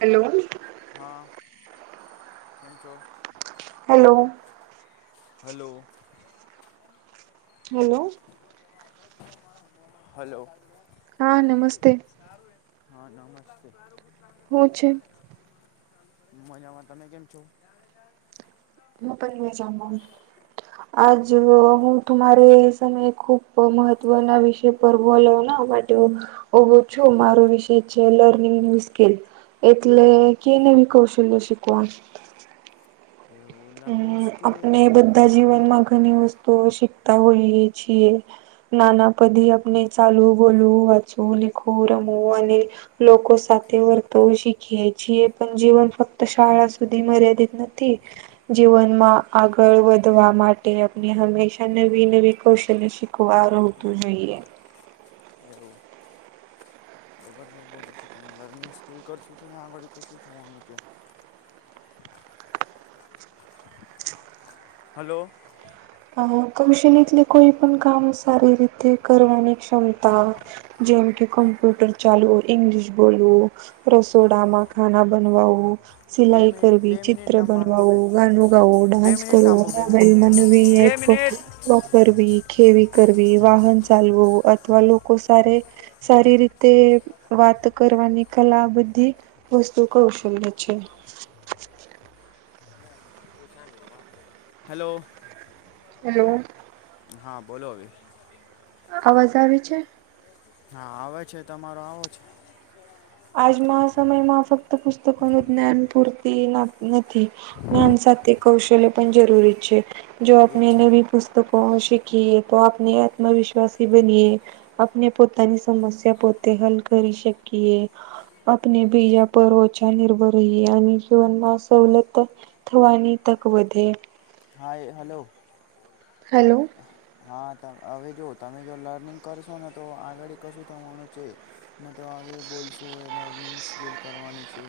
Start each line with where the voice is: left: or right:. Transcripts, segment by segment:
right: Hello.
left: હા, કેમ છો?
right: હાલો.
left: હાલો.
right: હાલો.
left: હાલો.
right: હા નમસ્તે
left: હા નમસ્તે.
right: હું છે
left: મજામાં, તમે કેમ છો?
right: હું પણ મજામાં, આજ
left: એવું
right: હું તુમારે સમય ખુબ મહત્વના વિષય પર બોલો ના માટે ખૂબ ઓછું માર વિશેય છે લર્નિંગ સ્કીલ. એટલે કે નવી કૌશલ્ય શિકવા.
left: એવું લર્નિંગ
right: ને
left: સ્કીલ
right: આપણે બધા જીવનમાં ઘણી વસ્તુઓ શીખતા હોઈએ છીએ. નાના પદી આપણે ચાલવુ, બોલવુ, વાચું, લિખું, રમું અને લોકો સાથે વર્તવ શીખી છીએ પણ જીવન ફક્ત શાળા સુધી મર્યાદિત નથી. જીવનમાં આગળ વધવા માટે અને હંમેશા નવી નવી કૌશલ્ય શીખ કવારતું
left: એવું
right: જોઈએ.
left: એવું. [unintelligible] પછી તમે લર્નિંગ સ્કીલ કરશો તો તં આગળ કઈ શું થવાનું છે? હાલો.
right: આમ કૌશલ્ય એટલે કોઈ પણ કામ સારી રીતે કરવાની ક્ષમતા. જેમ કે કમ્પ્યુટર ચાલુ હ ઈંગ્લિશ બોલવું, રસોડામાં ખાના બનવુ.
left: બે
right: સિલાઈ
left: મિનિટ
right: કરવી,
left: બે મિનિટ
right: ચિત્ર
left: ના મારો આવે
right: બનાવા, ગનો ગાવો,
left: બે
right: ડાન્સ
left: મિનિટ
right: કરવો,
left: થાંભો બે મિનિટ
right: મોબાઈલમાં
left: બે મિનિટ
right: [inaudible] કરવી, ખેવી કરવી, વાહન ચાલવું અથવા લોકો સાર સારી રીતે વાત કરવાની કલા બધી વસ્તુ કૌશલ્ય છે.
left: [inaudible] હાલો.
right: હાલો.
left: હા બોલો અભી.
right: અવાજ આવે છે?
left: હા આવે છે તમારો આવો છે. [inaudible]
right: આજમાં સમયમાં ફક્ત પુસ્તકોનું જ્ઞાન પૂરતી નથી. જ્ઞાન સાથે કૌશલ્ય પણ જરૂરી છે, જો
left: એ જ
right: આપણે
left: છે ને
right: નવી પુસ્તકો શીખીએ તો આપણે આત્મવિશ્વાસ બનીએ. આપણે પોતાની સમસ્યા પોતે હલ કરી શકીએ. આપણે બીજા પર નિર્ભર રહી અને જીવનમાં સવલત થવાની તક વધે.
left: Hi hello.
right: હાલો.
left: હા, હવે જો તમે જો લર્નિંગ કરશો ને તો આગળ કશું થવાનું છે. ન તો હવે બોલશો લર્નિંગ સ્કીલ કરવાની છે.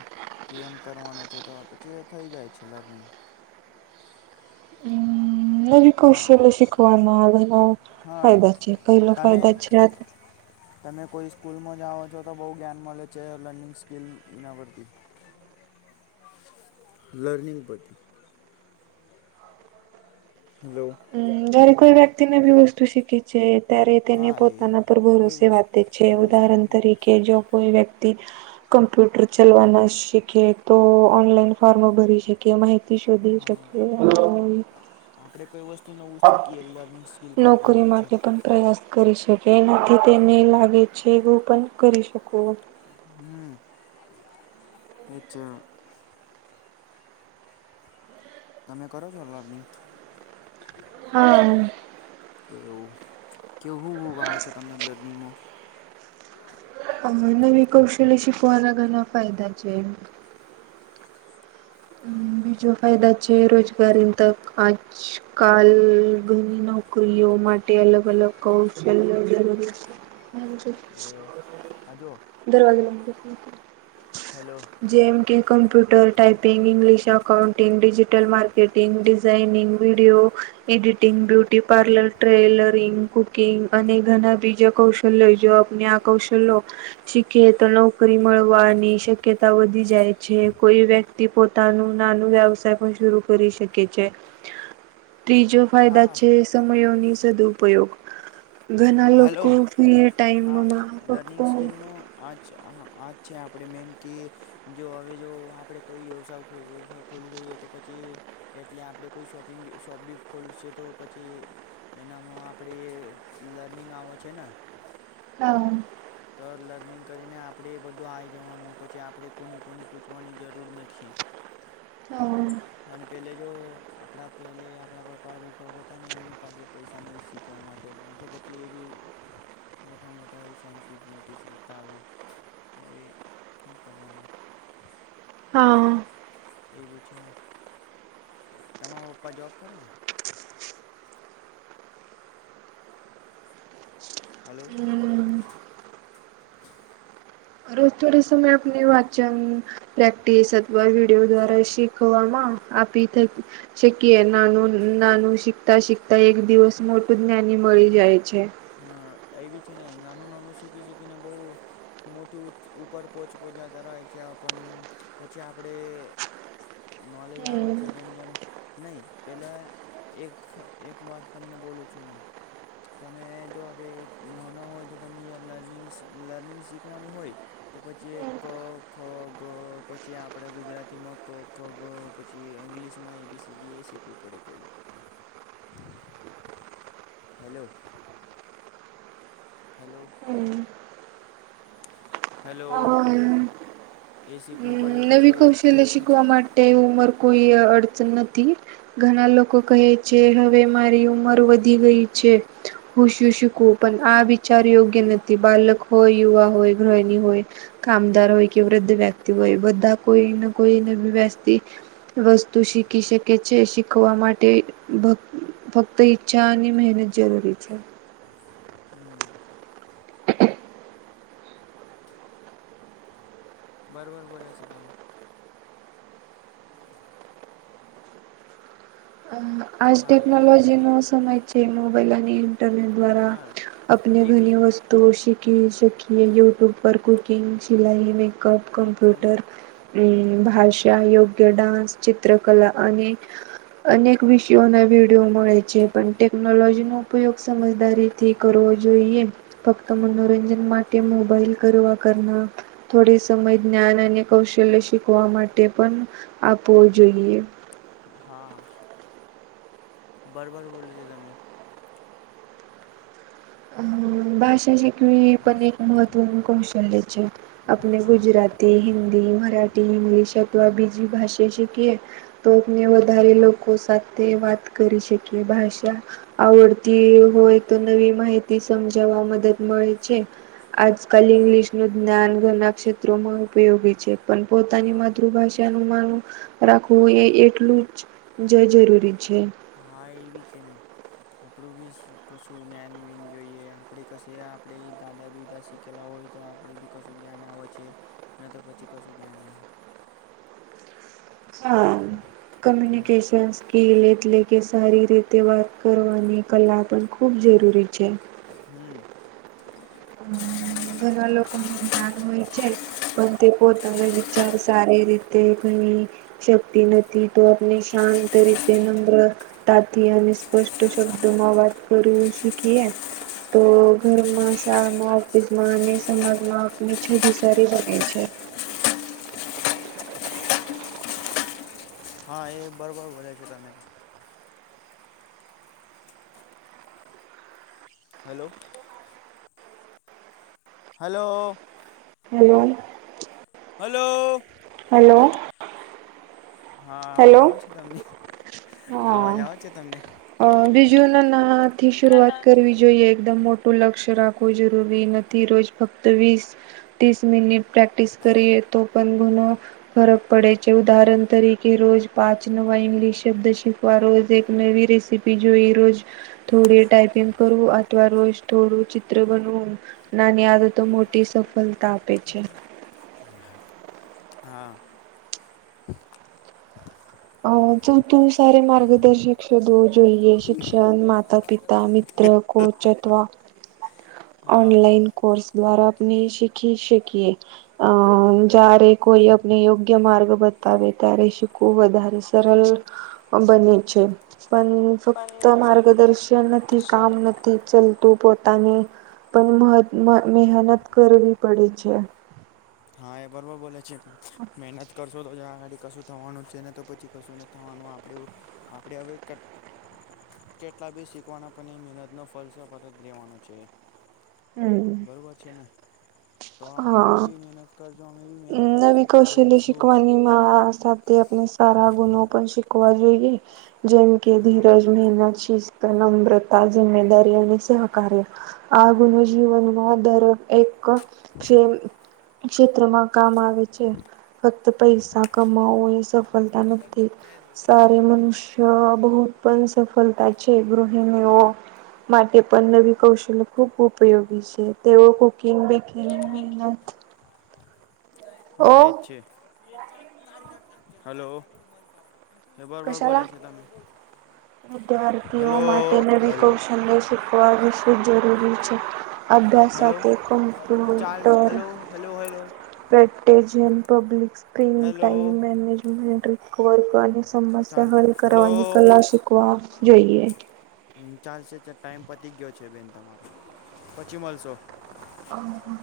left: કેમ કરવાનું છે તો પછી એ થઈ જાય છે લર્નિંગ.
right: હ [unintelligible]
left: હા
right: કૌશલ્ય શિખવાનો એનો.
left: હા
right: ફાયદા છે
left: તમે
right: [unintelligible]
left: તમે કોઈ સ્કૂલમાં જાઓ છો તો બહુ જ્ઞાન મળે છે લર્નિંગ સ્કીિલ એના પરથી લર્નિંગ પરથી હલો
right: હા જ્યારે કોઈ વ્યક્તિ ને બી વસ્તુ શીખી છે ત્યારે તેને
left: હા એ
right: પોતાના પર
left: કોઈ
right: ભરોસે
left: વસ્તુ
right: વાતે જ છે
left: કોઈ વસ્તુ
right: ઉદાહરણ
left: આપ
right: તરી કે જો કોઈ વ્યક્તિ કમ્પ્યુટર ચાલવાના શીખે તો ઓનલાઈન ફોર્મો ભરી શકે [unintelligible] શોધી
left: હા,
right: શક્યો [unintelligible]
left: આપણે કોઈ વસ્તુ નવું શીકીએ લર્નિંગ સ્કીલ પરથી
right: નોકરી
left: એબી છે.
right: માટે પણ પ્રયાસ કરી શકે એનાથી તેને લાગે છે એવું પણ કરી શકો.
left: હમ્મ. [unintelligible] [unintelligible] તમે કરો છો લર્નિંગ
right: હા
left: કે એવું. કે હું હું આવો છો તમને લર્નિંગમાં
right: મને ભી કૌશલ્ય શિખવાના ઘણા ફાયદા છે. બીજો ફાયદા છે રોજગારી ન તક આ કાલ [unintelligible] નોકરીઓ માટે અલગ અલગ કૌશલ્ય જરૂરી છે. મારુ જે
left: આ જો
right: દરવાજો બંધ કરતી [unintelligible]
left: હલો
right: જેમ કે computer type [unintelligible] English accounting, digital marketing, designing, video editing, beauty parlour, tailoring, cooking અને ઘણા બીજા કૌશલ્ય જો આપને આ કૌશલો શીખે તો નોકરી મળવાની શક્યતા વધી જાય છે કોઈ વ્યક્ ક્તિ પોતાનું નાનું વ્યવસાય પણ શુરૂ કરી શકે છે. ત્રીજો ફાયદા
left: હા
right: છે સમયોની સદુપયોગ ઘણા
left: હા હલો
right: લોકો ફ્રી
left: હા
right: ટાઈમમાં ફક્ત
left: લર્નિંગ સ્કિલમાં આજ હ આજ છે આપણે મેન કે જો હવે જો આપડે કોઈ વ્યવસાય કોઈ વ્યવસાય ખોલી જોઈએ તો પછી એટલે આપણે કોઈ શોપિંગ શોપ બી ખોલશે તો પછી એનામાં આપણે લર્નિંગ આમાં છે ને.
right: હા.
left: તો લર્નિંગ કરીને આપણે એ બધું આઇ જવાનું પછી આપણે કોની કોની પૂછવાની જરૂર નથી.
right: હમ
left: અને પેલે જો આપડા પહેલે આપણા પપ્પા બીપ્પા હોતા ને એમની પાસે પૈસા નહીં શીખ ખવા માટે તો પછી એ બી મોટા મોટા એ સાયન્ટિસ્ટ બિન્ટિસ્ટ રહેતા, હવે હું કરવાનું?
right: હા હા
left: એ બી છે, તમાર પપ્પા જોબ કરે છે? હલો
right: હમ રોજ થોડો સમય આપણે વાચન પ્રેક્ટિસ અથવા વિડીયો દ્વારા શીખવામાં આપીતી શકીએ, નાનું નાનું શીખતા શીખતા એક દિવસ મોટું જ્ઞાની મળી જાય છે.
left: હા, એ બી છે ને, નાનું નાનું શીખી શીખીને બહુ મોટી ઉપર પોહોચપહચતા રહે છે પણ પછી આપણે નોલેજ આવે
right: હમ.
left: છે જેમ જેમ, નહી પેલા એક, એક વાત તમને બોલું છું મેં તમે જો હવે નાના હોય, તો તમને જ લર્નિંગ, લર્નિંગ શીખવાની હોય તો પછી ક, ખ, ગ પછી આપણે ગુજરાતીમાં ક, ખ, ગ પછી ઇંગ્લિશમાં એ, બી, સી, ડી એ શીખવું પડે પહેલે હેલો હલો હલો
right: હમ. નવી કૌશલ્ય શીખવા
left: પછી
right: માટે ઉમર કોઈ અડચણ નથી ઘણા લોકો કહે છે, હવે મારી ઉંમર વધી ગઈ છે હુશું શીખવું? પણ આ વિચાર યોગ્ય નથી, બાલક હોય, યુવા હોય, ગ્રહની હોય કામદાર હોય કે વૃદ્ધ વ્યક્તિ હોય, બધા કોઈને કોઈ વ્યવસથી વસ્તુ શીખી શકે છે શીખવા માટે ભગ ફક્ત ઈચ્છા અને મહેનત જરૂરી છે
left: હમ બરોબર બોલે છે તમે
right: આજ
left: હા એ
right: ટેકનોલોજીનો સમય જે મોબાઈલ અને ઇન્ટરનેટ દ્વારા
left: હા
right: આપને
left: એ બી
right: ઘની વસ્તુ તો શીખી શકીએ યુટુબ પર કૂકિંગ, સી, મે કપ
left: એ જ છે ને
right: કમપ્યુટર, ભાષા, યોગ્ય ડાન્સ, ચિત્રકલા અને અને વિષયોના વિડીયો મળે છે, પણ ટેકનોલોજીનો ઉપયોગ સમજદારીથી કરવો જોઈએ. ફક્ત મનોરંજન માટે મોબાઈલ કરવા કરના થોડી સમય જ્ઞાન અને કૌશલ્ય શીખવા માટે પણ આપવો જોઈએ
left: હા, બરોબર બોલ છે, તમે
right: ભાષા શિકવી, એ પણ એક મહત્ત્વનું કૌશલ્ય છે આપને
left: હા
right: ગુજરાત તી, હિન્દી, મરાઠી, ઇંગ્લિશ અથવા બીજી ભાષા શીખીએ તો આપને વધારે લોકો સાથે વાત કરી શકીએ, ભાષા આવડતી હોય તો નવી માહિતી સમજાવવા મદદ મળે છે આજકાલ ઇંગ્લિશ નું જ્ઞાન ઘના ક્ષેત્રોમાં ઉપયોગી છે, પન પોતાની
left: હા
right: માતૃભાષા નું માનું રાખવું, એ એટલું જ જ જરૂરી છે
left: હા, એ બી છે નહીં. આપણું બી કશું જ્ઞાન વિન જોઈએ, આપડે કશે આપણેે, દાદા બીધા શીખ અકેલા હોય તો આપણે બી કશું જ્ઞાન આવે છે, ને તો પછી કશું જ્ઞાન નહીં આવતું
right: હા,
left: આવતું.
right: કમ્યુનિકેશનસ સ્કીલ એટલે કે સારી રીતે વાત કરવાની કલા પણ ખૂબ જરૂરી છે.
left: હમ
right: અમ ઘના લોકોને જ્ઞાન હોય છે. પન તે પોતાના વિચાર સારી રીતે કઈ શકતી નથી, તો આપને શાંત રીતે નમ્ર તાથી અને સ્પષ્ટ શબ્દોમાં વાત કરવી છીએકે તો ઘરમાં શાળામાં, ઓફિસ માં અને સમાજમાં આપની છભિ સારી બને છે.
left: હા એ બરોબર બોલયા છો તમે hello hello
right: hello
left: hello
right: hello
left: હા અવાજ આવ છે તમને અવાજ
right: હા
left: આવે છે તમને
right: અ બીજું ના ના થી શરૂઆત કરવી જોઈએ એકદમ મો લક્ષ્ય રાખવું જરૂરી નથી. રોજ ફક્ત વીસ તીસ મિનિટ પ્રેક્ટિસ કરીએ તો પણ ઘુણો ફરક પડે છે. ઉદાહરણ તરી કે રોજ પાંચ નવા ઇંગ્લિશ શબ્દ શીખવા રોજ એક નવી રેસીપી જોઈ રોજ થોડી ટાઈપિંગ કરું આથવા રોજ થોડું ચિત્ર બનવું નાની આદતો તો મોટી સફળતા આપે છે.
left: [unintelligible] હા
right: [unintelligible] તું સારો માર્ગદર્શક શોધવો જોઈએ શિક્ષણ માતા- પિતા મિત્ર કોચ અથવા
left: હા. હા
right: ઓનલાઈન કોર્સ દ્વારા આપણે શીખી શકીએ અ જ્યારે કોઈ અને યોગ્ય માર્ગ બતાવે ત્યારે શીકું વધારે સરળ બને છે, પણ ફક્ત માર્ગદર્શન નથી કામ નથી ચાલતું પોતાની પણ મહેનત કરવી પડે છે.
left: હા એ બરોબર બોલે છે. મહેનત કરશો તો જ અગાડી કશું થવાનું છે ને તો પછી કશું ન થવાનું આપણે આપણે હવે કેટલા બી શીખવાના પણ મહેનતનો ફલ સાપરત રહેવાનો છે.
right: હમ.
left: બરોબર છે ને તો તમે
right: હા
left: બી મહેનત કરજો અમે બી મહેનત
right: નવી
left: કરશું કઈ
right: કૌશલ્ય
left: બનશું
right: શિકવાની મા સાથે આપ સારા ગુણ પણ શીખવા જોઈએ જેમ કે
left: હા
right: ધીરજ મહેનત શિસ્ત, નમ્રતા, જિમ્મેદારી અને સહકાર્ય આ ગુણ જીવનમાં દર એક ક્ ક્ષેત્રમાં કામ આવે છે. ફક્ત પૈસા કમાવો એ સફળતા નથી સારી મનુષ્ય બહુપન સફલતા છે. ગૃહણીઓ માટે પણ નવી કૌશલ્ય ખૂબ ઉપયોગી છે. તેઓ કુકિંગ બકિંગ મનત
left: હા એ જ છે હલો એ બરોબર
right: કશાલા
left: બોલ્યા છે તમે
right: વિદ્યાર્થીઓ
left: હલો
right: માટે નવી
left: હલો
right: કૌશલ્ય શીખવા વિશે જરૂરી છે. અભ્યાસ
left: હલો
right: સાથે
left: ચાલ hello hello hello
right: પ્રટેજન, public screen, time
left: hello
right: management recover અને સમસ્યા
left: ચાલ
right: હલ
left: હલો
right: કરવાની કલા શીખવા જોઈએ
left: હ ચાલશે ચાલ ટાાઈમ પતી ગયો છે બેન તમારો પછી મળશો
right: હ